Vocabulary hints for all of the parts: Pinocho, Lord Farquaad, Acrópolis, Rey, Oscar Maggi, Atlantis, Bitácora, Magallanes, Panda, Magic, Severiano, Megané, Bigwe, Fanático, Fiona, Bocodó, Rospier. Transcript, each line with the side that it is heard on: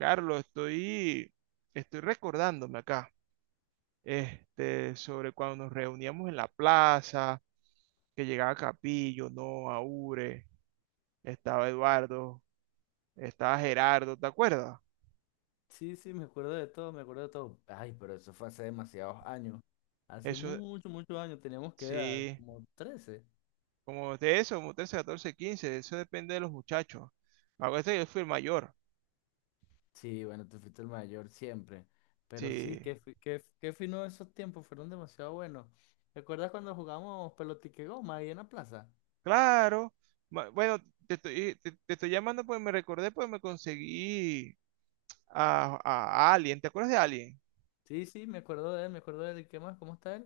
right: Carlos, estoy recordándome acá, sobre cuando nos reuníamos en la plaza, que llegaba Capillo, no, Aure, estaba Eduardo, estaba Gerardo, ¿te acuerdas?
left: Sí, sí, me acuerdo de todo, me acuerdo de todo. Ay, pero eso fue hace demasiados años. Hace
right: Eso,
left: muchos, muchos años teníamos que edad,
right: sí,
left: como 13.
right: como de eso, como 13, 14, 15, eso depende de los muchachos. Acuérdate que yo fui el mayor,
left: Sí, bueno, tú fuiste el mayor siempre. Pero sí,
right: sí,
left: qué fino esos tiempos, fueron demasiado buenos. ¿Recuerdas cuando jugamos pelotique goma ahí en la plaza?
right: claro. Bueno, te estoy llamando porque me recordé, pues me conseguí a Alien, ¿te acuerdas de Alien?
left: Sí, sí, me acuerdo de él, me acuerdo de él. ¿Qué más? ¿Cómo está él?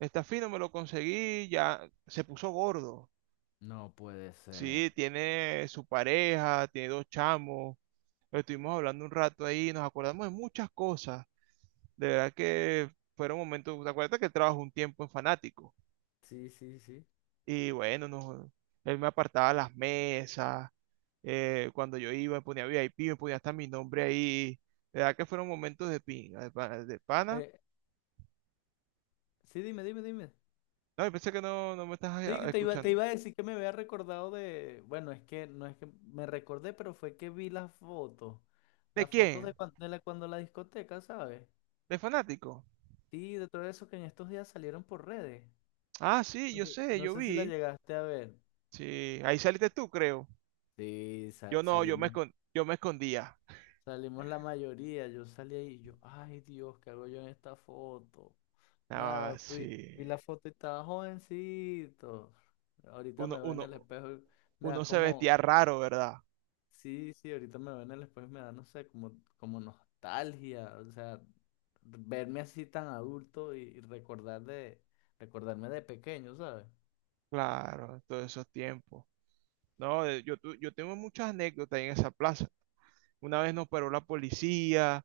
right: Está fino, me lo conseguí, ya se puso gordo.
left: No puede ser.
right: Sí, tiene su pareja, tiene dos chamos. Lo estuvimos hablando un rato ahí, nos acordamos de muchas cosas. De verdad que fueron momentos, ¿te acuerdas que él trabajó un tiempo en Fanático?
left: Sí, sí, sí.
right: Y bueno, él me apartaba las mesas, cuando yo iba me ponía VIP, me ponía hasta mi nombre ahí. De verdad que fueron momentos de pinga, de pana. De pana.
left: Eh, sí, dime, dime, dime.
right: No, yo pensé que no, no me estás
left: Sí, que te iba, te
right: escuchando.
left: iba a decir que me había recordado de, bueno, es que no es que me recordé, pero fue que vi
right: ¿De
left: las fotos de
right: quién?
left: cuando, cuando la discoteca, ¿sabes?
right: ¿De Fanático?
left: Sí, de todo eso que en estos días salieron por redes.
right: Ah, sí,
left: No
right: yo
left: sé,
right: sé,
left: no
right: yo
left: sé si la
right: vi.
left: llegaste a ver.
right: Sí, ahí saliste tú, creo.
left: Sí,
right: Yo
left: sa-
right: no,
left: salimos,
right: yo me escondía.
left: salimos la mayoría, yo salí ahí y yo, ay Dios, ¿qué hago yo en esta foto?
right: Ah,
left: Nada, vi,
right: sí.
left: vi la foto y estaba jovencito. Ahorita
right: Uno,
left: me veo en
right: uno,
left: el espejo y me da
right: uno se
left: como...
right: vestía raro, ¿verdad?
left: Sí, sí, ahorita me ven, el después me da, no sé, como, nostalgia, o sea, verme así tan adulto y recordarme de pequeño, ¿sabes?
right: Claro, todos esos tiempos. No, yo tengo muchas anécdotas en esa plaza. Una vez nos paró la policía,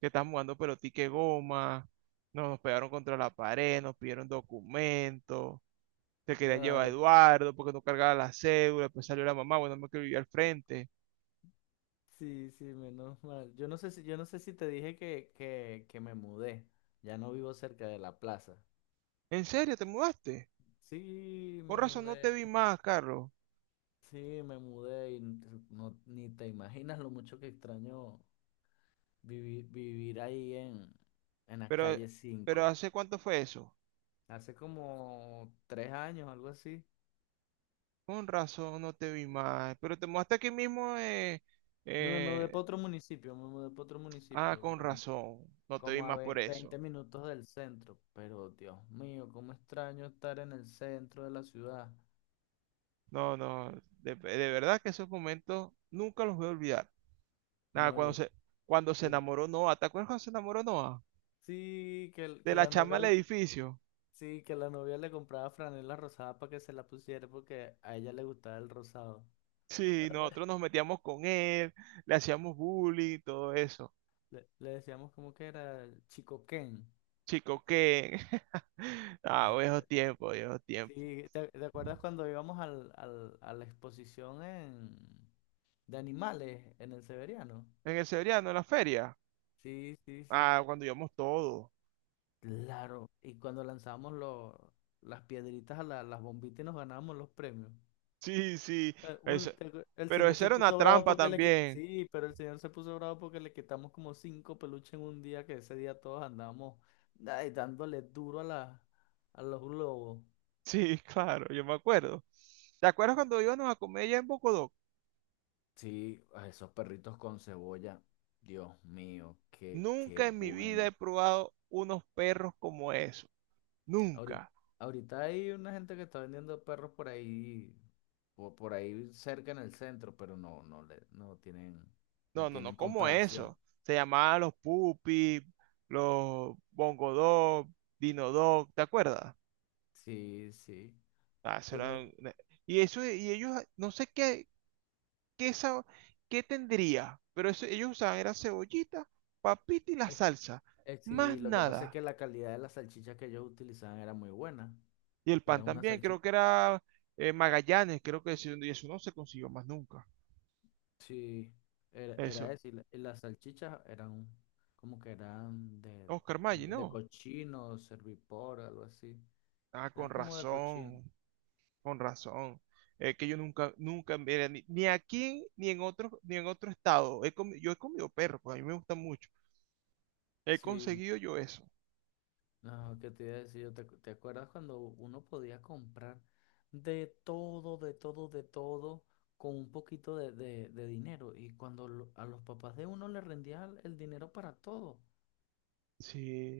right: que estábamos jugando pelotique goma, no, nos pegaron contra la pared, nos pidieron documentos, se querían llevar a
left: Ay,
right: Eduardo porque no cargaba la cédula, después salió la mamá, bueno, me que vivía al frente.
left: sí, sí, menos mal. Yo no sé si te dije que me mudé, ya no vivo cerca de la plaza.
right: ¿En serio te mudaste?
left: Sí,
right: Con
left: me
right: razón no te
left: mudé,
right: vi más, Carlos.
left: sí, me mudé. No, ni te imaginas lo mucho que extraño vivir, ahí en la
right: Pero,
left: calle
right: pero
left: 5.
right: ¿hace cuánto fue eso?
left: Hace como 3 años, algo así.
right: Con razón, no te vi más. Pero te mudaste aquí mismo.
left: No, me mudé
right: Eh,
left: para otro municipio, me mudé para otro
right: ah,
left: municipio,
right: con
left: como,
right: razón, no te vi
left: como a
right: más
left: ve-
right: por
left: veinte
right: eso.
left: minutos del centro. Pero Dios mío, cómo extraño estar en el centro de la ciudad.
right: No, no, de verdad que esos momentos nunca los voy a olvidar. Nada,
left: No, yo,
right: cuando se
left: yo
right: enamoró Noah, ¿te acuerdas cuando se enamoró Noah?
left: sí que,
right: De
left: que
right: la
left: la
right: chama
left: novia,
right: del
left: le-
right: edificio.
left: sí, que la novia le compraba franela rosada para que se la pusiera porque a ella le gustaba el rosado.
right: Sí, nosotros nos metíamos con él, le hacíamos bullying, todo eso.
left: Le decíamos como que era el Chico Ken.
right: Chico, ¿qué? Ah, viejos tiempos, viejos tiempos.
left: Sí, ¿te acuerdas cuando íbamos a la exposición en, de animales en el Severiano?
right: En el Severiano, en la feria.
left: Sí, sí, sí.
right: Ah, cuando íbamos todos.
left: Claro. Y cuando lanzábamos los, las piedritas a las bombitas y nos ganábamos los premios.
right: Sí, sí. eso-
left: El
right: Pero
left: señor
right: eso
left: se
right: era una
left: puso bravo
right: trampa
left: porque le quitamos.
right: también.
left: Sí, pero el señor se puso bravo porque le quitamos como cinco peluches en un día, que ese día todos andábamos ay, dándole duro a la, a los globos.
right: Sí, claro, yo me acuerdo. ¿Te acuerdas cuando íbamos a comer allá en Bocodó?
left: Sí, a esos perritos con cebolla. Dios mío, qué
right: Nunca en mi vida he
left: bueno.
right: probado unos perros como eso.
left: Ahorita,
right: Nunca.
left: ahorita hay una gente que está vendiendo perros por ahí por ahí cerca en el centro, pero no, no le, no tienen, no
right: No, no, no,
left: tienen
right: como
left: comparación.
right: eso. Se llamaban los Pupi, los Bongodog, Dinodog, ¿te acuerdas?
left: Sí, sí.
right: Ah, eso era
left: Temas-
right: un- una- y eso, y ellos, no sé qué, ¿Qué, sa- ¿qué tendría? Pero eso, ellos usaban era cebollita, papita y la
left: eh,
right: salsa. Más
left: sí, lo que pasa es
right: nada.
left: que la calidad de las salchichas que ellos utilizaban era muy buena.
right: Y el pan
left: Era una
right: también, creo
left: salchicha,
right: que era Magallanes, creo que eso, y eso no se consiguió más nunca.
left: sí, era
right: Eso.
left: eso. Y las salchichas eran como que eran de,
right: Oscar Maggi,
left: de
right: no.
left: cochino, servipor, algo así.
right: Ah, con
left: Eran como de cochino.
right: razón, con razón. Es que yo nunca, nunca, mira, ni, ni aquí ni en otro, ni en otro estado. Yo he comido perro, pues a mí me gusta mucho. He
left: Sí,
right: conseguido yo eso.
left: no, ¿qué te iba a decir? ¿Te acuerdas cuando uno podía comprar de todo, de todo, de todo con un poquito de dinero? Y cuando a los papás de uno le rendía el dinero para todo.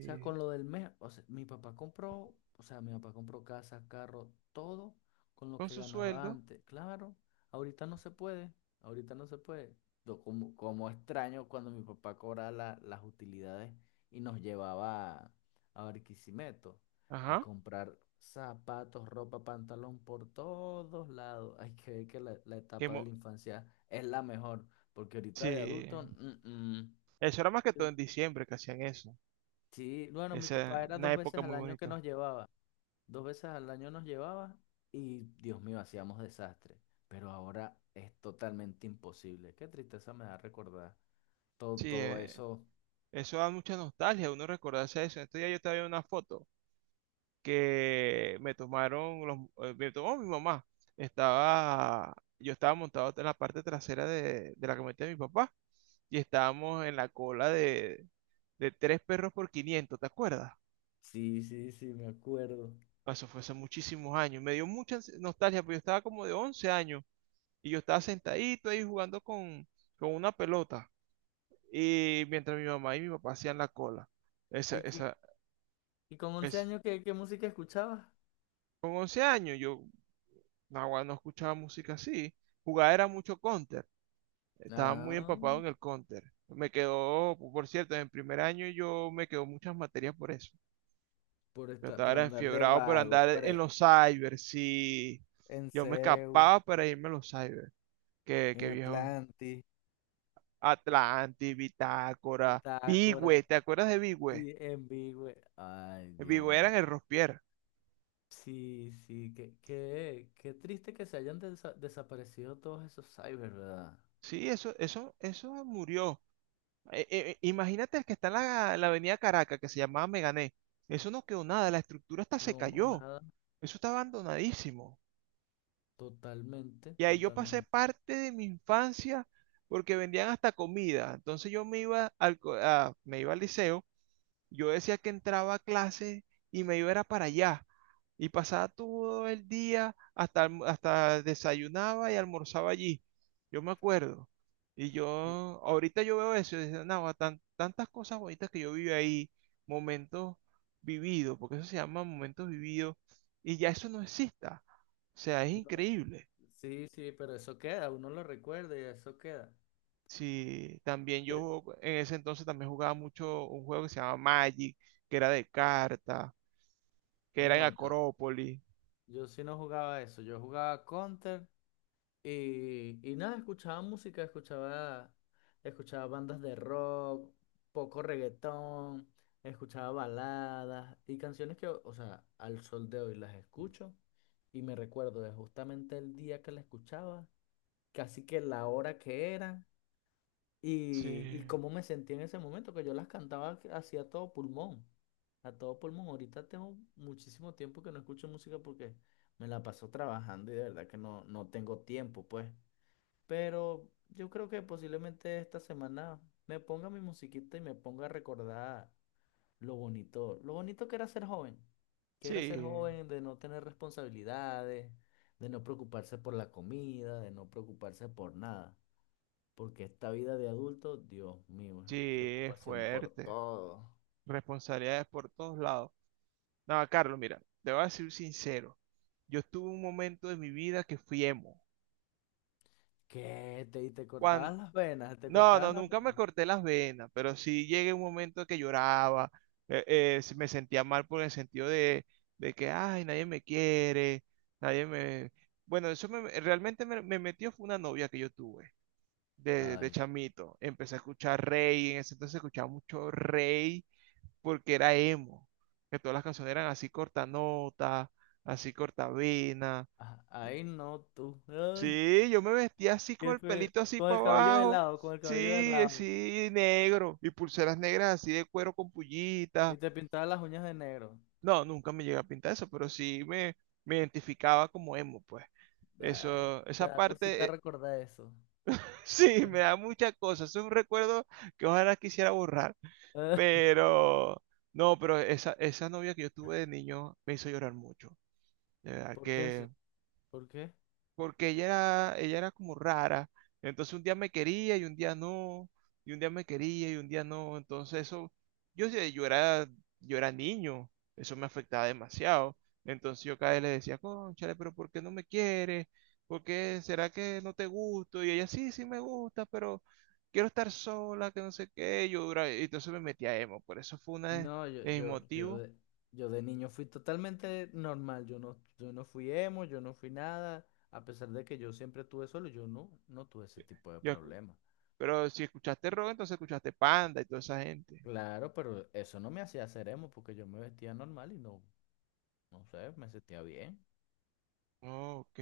left: O sea, con lo del mes, o sea, mi papá compró, o sea, mi papá compró casa, carro, todo con lo
right: Con
left: que
right: su
left: ganaba
right: sueldo.
left: antes. Claro, ahorita no se puede, ahorita no se puede. Yo como extraño cuando mi papá cobraba las utilidades y nos llevaba a Barquisimeto a
right: Ajá.
left: comprar zapatos, ropa, pantalón por todos lados. Hay que ver que la
right: Que
left: etapa de
right: mo-
left: la infancia es la mejor, porque ahorita de
right: sí.
left: adulto, mm, mm.
right: Eso era más que todo en diciembre que hacían eso.
left: Sí, bueno, mi
right: Esa
left: papá
right: es
left: era
right: una
left: dos
right: época
left: veces al
right: muy
left: año que
right: bonita.
left: nos llevaba. Dos veces al año nos llevaba y, Dios mío, hacíamos desastre. Pero ahora es totalmente imposible. Qué tristeza me da recordar todo,
right: Sí,
left: todo eso.
right: eso da mucha nostalgia, uno recordarse eso. En estos días yo estaba viendo una foto que me tomaron los, me tomó mi mamá. Estaba, yo estaba montado en la parte trasera de la camioneta de mi papá y estábamos en la cola de tres perros por 500. ¿Te acuerdas?
left: Sí, sí, sí, me acuerdo.
right: Eso fue hace muchísimos años. Me dio nostalgia, porque yo estaba como de 11 años y yo estaba sentadito ahí jugando con una pelota. Y mientras mi mamá y mi papá hacían la cola. Esa,
left: ¿Y, y-
right: esa,
left: y con once
right: esa.
left: años qué música escuchabas?
right: Con 11 años yo no, no escuchaba música así. Jugaba era mucho counter. Estaba muy
left: Ah,
right: empapado en el counter. Me quedó, por cierto, en primer año yo me quedó muchas materias por eso.
left: por
right: Yo
left: estar,
right: estaba
left: por
right: era
left: andar de
right: enfiebrado por
left: vago.
right: andar
left: Pero
right: en los cyber. Sí,
left: en
right: yo me
left: Seu,
right: escapaba para irme a los cyber. Qué,
left: en
right: ¿qué viejo?
left: Atlantis,
right: Atlantis, Bitácora, Bigwe.
left: Bitácora,
right: ¿Te acuerdas de Bigwe?
left: sí, en Bigwe. Ay,
right: Bigwe era
left: Dios.
right: en el Rospier.
left: Sí, sí, qué triste que se hayan desaparecido todos esos cyber, ¿verdad?
right: Sí, eso murió. Imagínate el que está en la avenida Caracas, que se llamaba Megané. Eso no quedó nada, la estructura hasta se
left: No,
right: cayó.
left: nada,
right: Eso está abandonadísimo.
left: totalmente,
right: Y ahí yo pasé
left: totalmente.
right: parte de mi infancia porque vendían hasta comida. Entonces yo me iba al, co- a- me iba al liceo. Yo decía que entraba a clase y me iba era para allá. Y pasaba todo el día hasta desayunaba y almorzaba allí. Yo me acuerdo. Y yo,
left: Sí,
right: ahorita yo veo eso y digo, "Nahua, tantas cosas bonitas que yo viví ahí, momentos vividos, porque eso se llama momentos vividos, y ya eso no exista. O sea, es
left: no,
right: increíble."
left: sí, sí, pero eso queda, uno lo recuerda y eso queda.
right: Sí, también
left: Eh,
right: yo en ese entonces también jugaba mucho un juego que se llamaba Magic, que era de carta, que era en
left: No, yo,
right: Acrópolis.
left: yo sí no jugaba eso, yo jugaba Counter. Y nada, escuchaba música, escuchaba bandas de rock, poco reggaetón, escuchaba baladas y canciones que, o sea, al sol de hoy las escucho y me recuerdo de justamente el día que la escuchaba, casi que la hora que era y,
right: Sí,
left: y cómo me sentí en ese momento, que yo las cantaba hacia todo pulmón, a todo pulmón. Ahorita tengo muchísimo tiempo que no escucho música porque me la paso trabajando y de verdad que no tengo tiempo, pues. Pero yo creo que posiblemente esta semana me ponga mi musiquita y me ponga a recordar lo bonito que era ser joven, que era ser
right: sí,
left: joven, de no tener responsabilidades, de no preocuparse por la comida, de no preocuparse por nada. Porque esta vida de adulto, Dios mío, es
right: sí, es
left: preocupación por
right: fuerte.
left: todo.
right: Responsabilidades por todos lados. No, Carlos, mira, te voy a decir sincero. Yo estuve un momento de mi vida que fui emo.
left: ¿Qué? Te
right: Cuan-
left: cortabas las venas, te
right: no,
left: cortabas
right: no,
left: las
right: nunca me
left: venas.
right: corté las venas, pero sí llegué a un momento que lloraba, eh, me sentía mal por el sentido de que, ay, nadie me quiere, nadie me... Bueno, realmente me metió fue una novia que yo tuve de
left: Ay,
right: chamito. Empecé a escuchar Rey, en ese entonces escuchaba mucho Rey porque era emo, que todas las canciones eran así cortanotas, así cortavenas.
left: ah, ay, no tú. Ay,
right: Sí, yo me vestía así con
left: qué
right: el
left: feo.
right: pelito así
left: Con
right: para
left: el cabello de
right: abajo.
left: lado, con el
right: Sí,
left: cabello de lado.
right: sí, negro. Y pulseras negras así de cuero con pullitas.
left: Y te pintaba las uñas de negro.
right: No, nunca me llegué a pintar eso, pero sí me identificaba como emo, pues.
left: Ay,
right: Eso,
left: te
right: esa
left: da
right: parte,
left: cosita recordar eso.
right: sí, me da muchas cosas. Es un recuerdo que ojalá quisiera borrar. Pero, no, pero esa novia que yo tuve de niño me hizo llorar mucho, de verdad
left: ¿Por qué?
right: que,
left: ¿Por qué?
right: porque ella era como rara, entonces un día me quería y un día no, y un día me quería y un día no, entonces eso, yo, sé, yo era, yo era niño, eso me afectaba demasiado, entonces yo cada vez le decía, cónchale, pero ¿por qué no me quieres? ¿Por qué será que no te gusto? Y ella, sí, sí me gusta, pero quiero estar sola, que no sé qué, yo dura, y entonces me metí a emo, por eso fue una
left: No, yo,
right: de mis
left: yo, yo
right: motivos,
left: de, yo de niño fui totalmente normal. Yo no, yo no fui emo, yo no fui nada. A pesar de que yo siempre tuve solo, yo no tuve ese tipo de
right: yo,
left: problemas.
right: pero si escuchaste rock, entonces escuchaste Panda y toda esa gente.
left: Claro, pero eso no me hacía ser emo porque yo me vestía normal y no sé, me sentía bien.
right: Ok.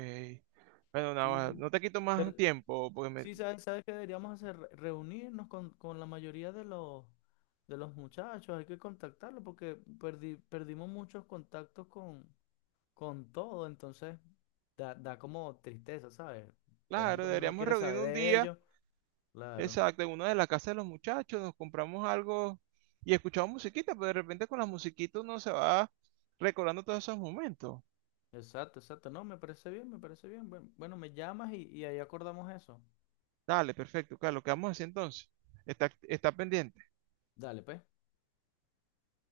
right: Bueno,
left: Sí,
right: nada,
left: sí.
right: no te quito
left: Pero,
right: más tiempo, porque me...
left: Sí, ¿sabes qué deberíamos hacer? Reunirnos con, la mayoría de los muchachos, hay que contactarlos porque perdimos muchos contactos con todo, entonces da como tristeza, ¿sabes? De vez en
right: Claro,
left: cuando uno
right: deberíamos
left: quiere saber
right: reunirnos un
left: de
right: día,
left: ellos. Claro,
right: exacto, en una de las casas de los muchachos, nos compramos algo y escuchamos musiquita, pero de repente con las musiquitas uno se va recordando todos esos momentos.
left: exacto, exacto. No, me parece bien, me parece bien. Bueno, me llamas y ahí acordamos eso.
right: Dale, perfecto, Carlos, quedamos así entonces. Está, está pendiente.
left: Dale, pues.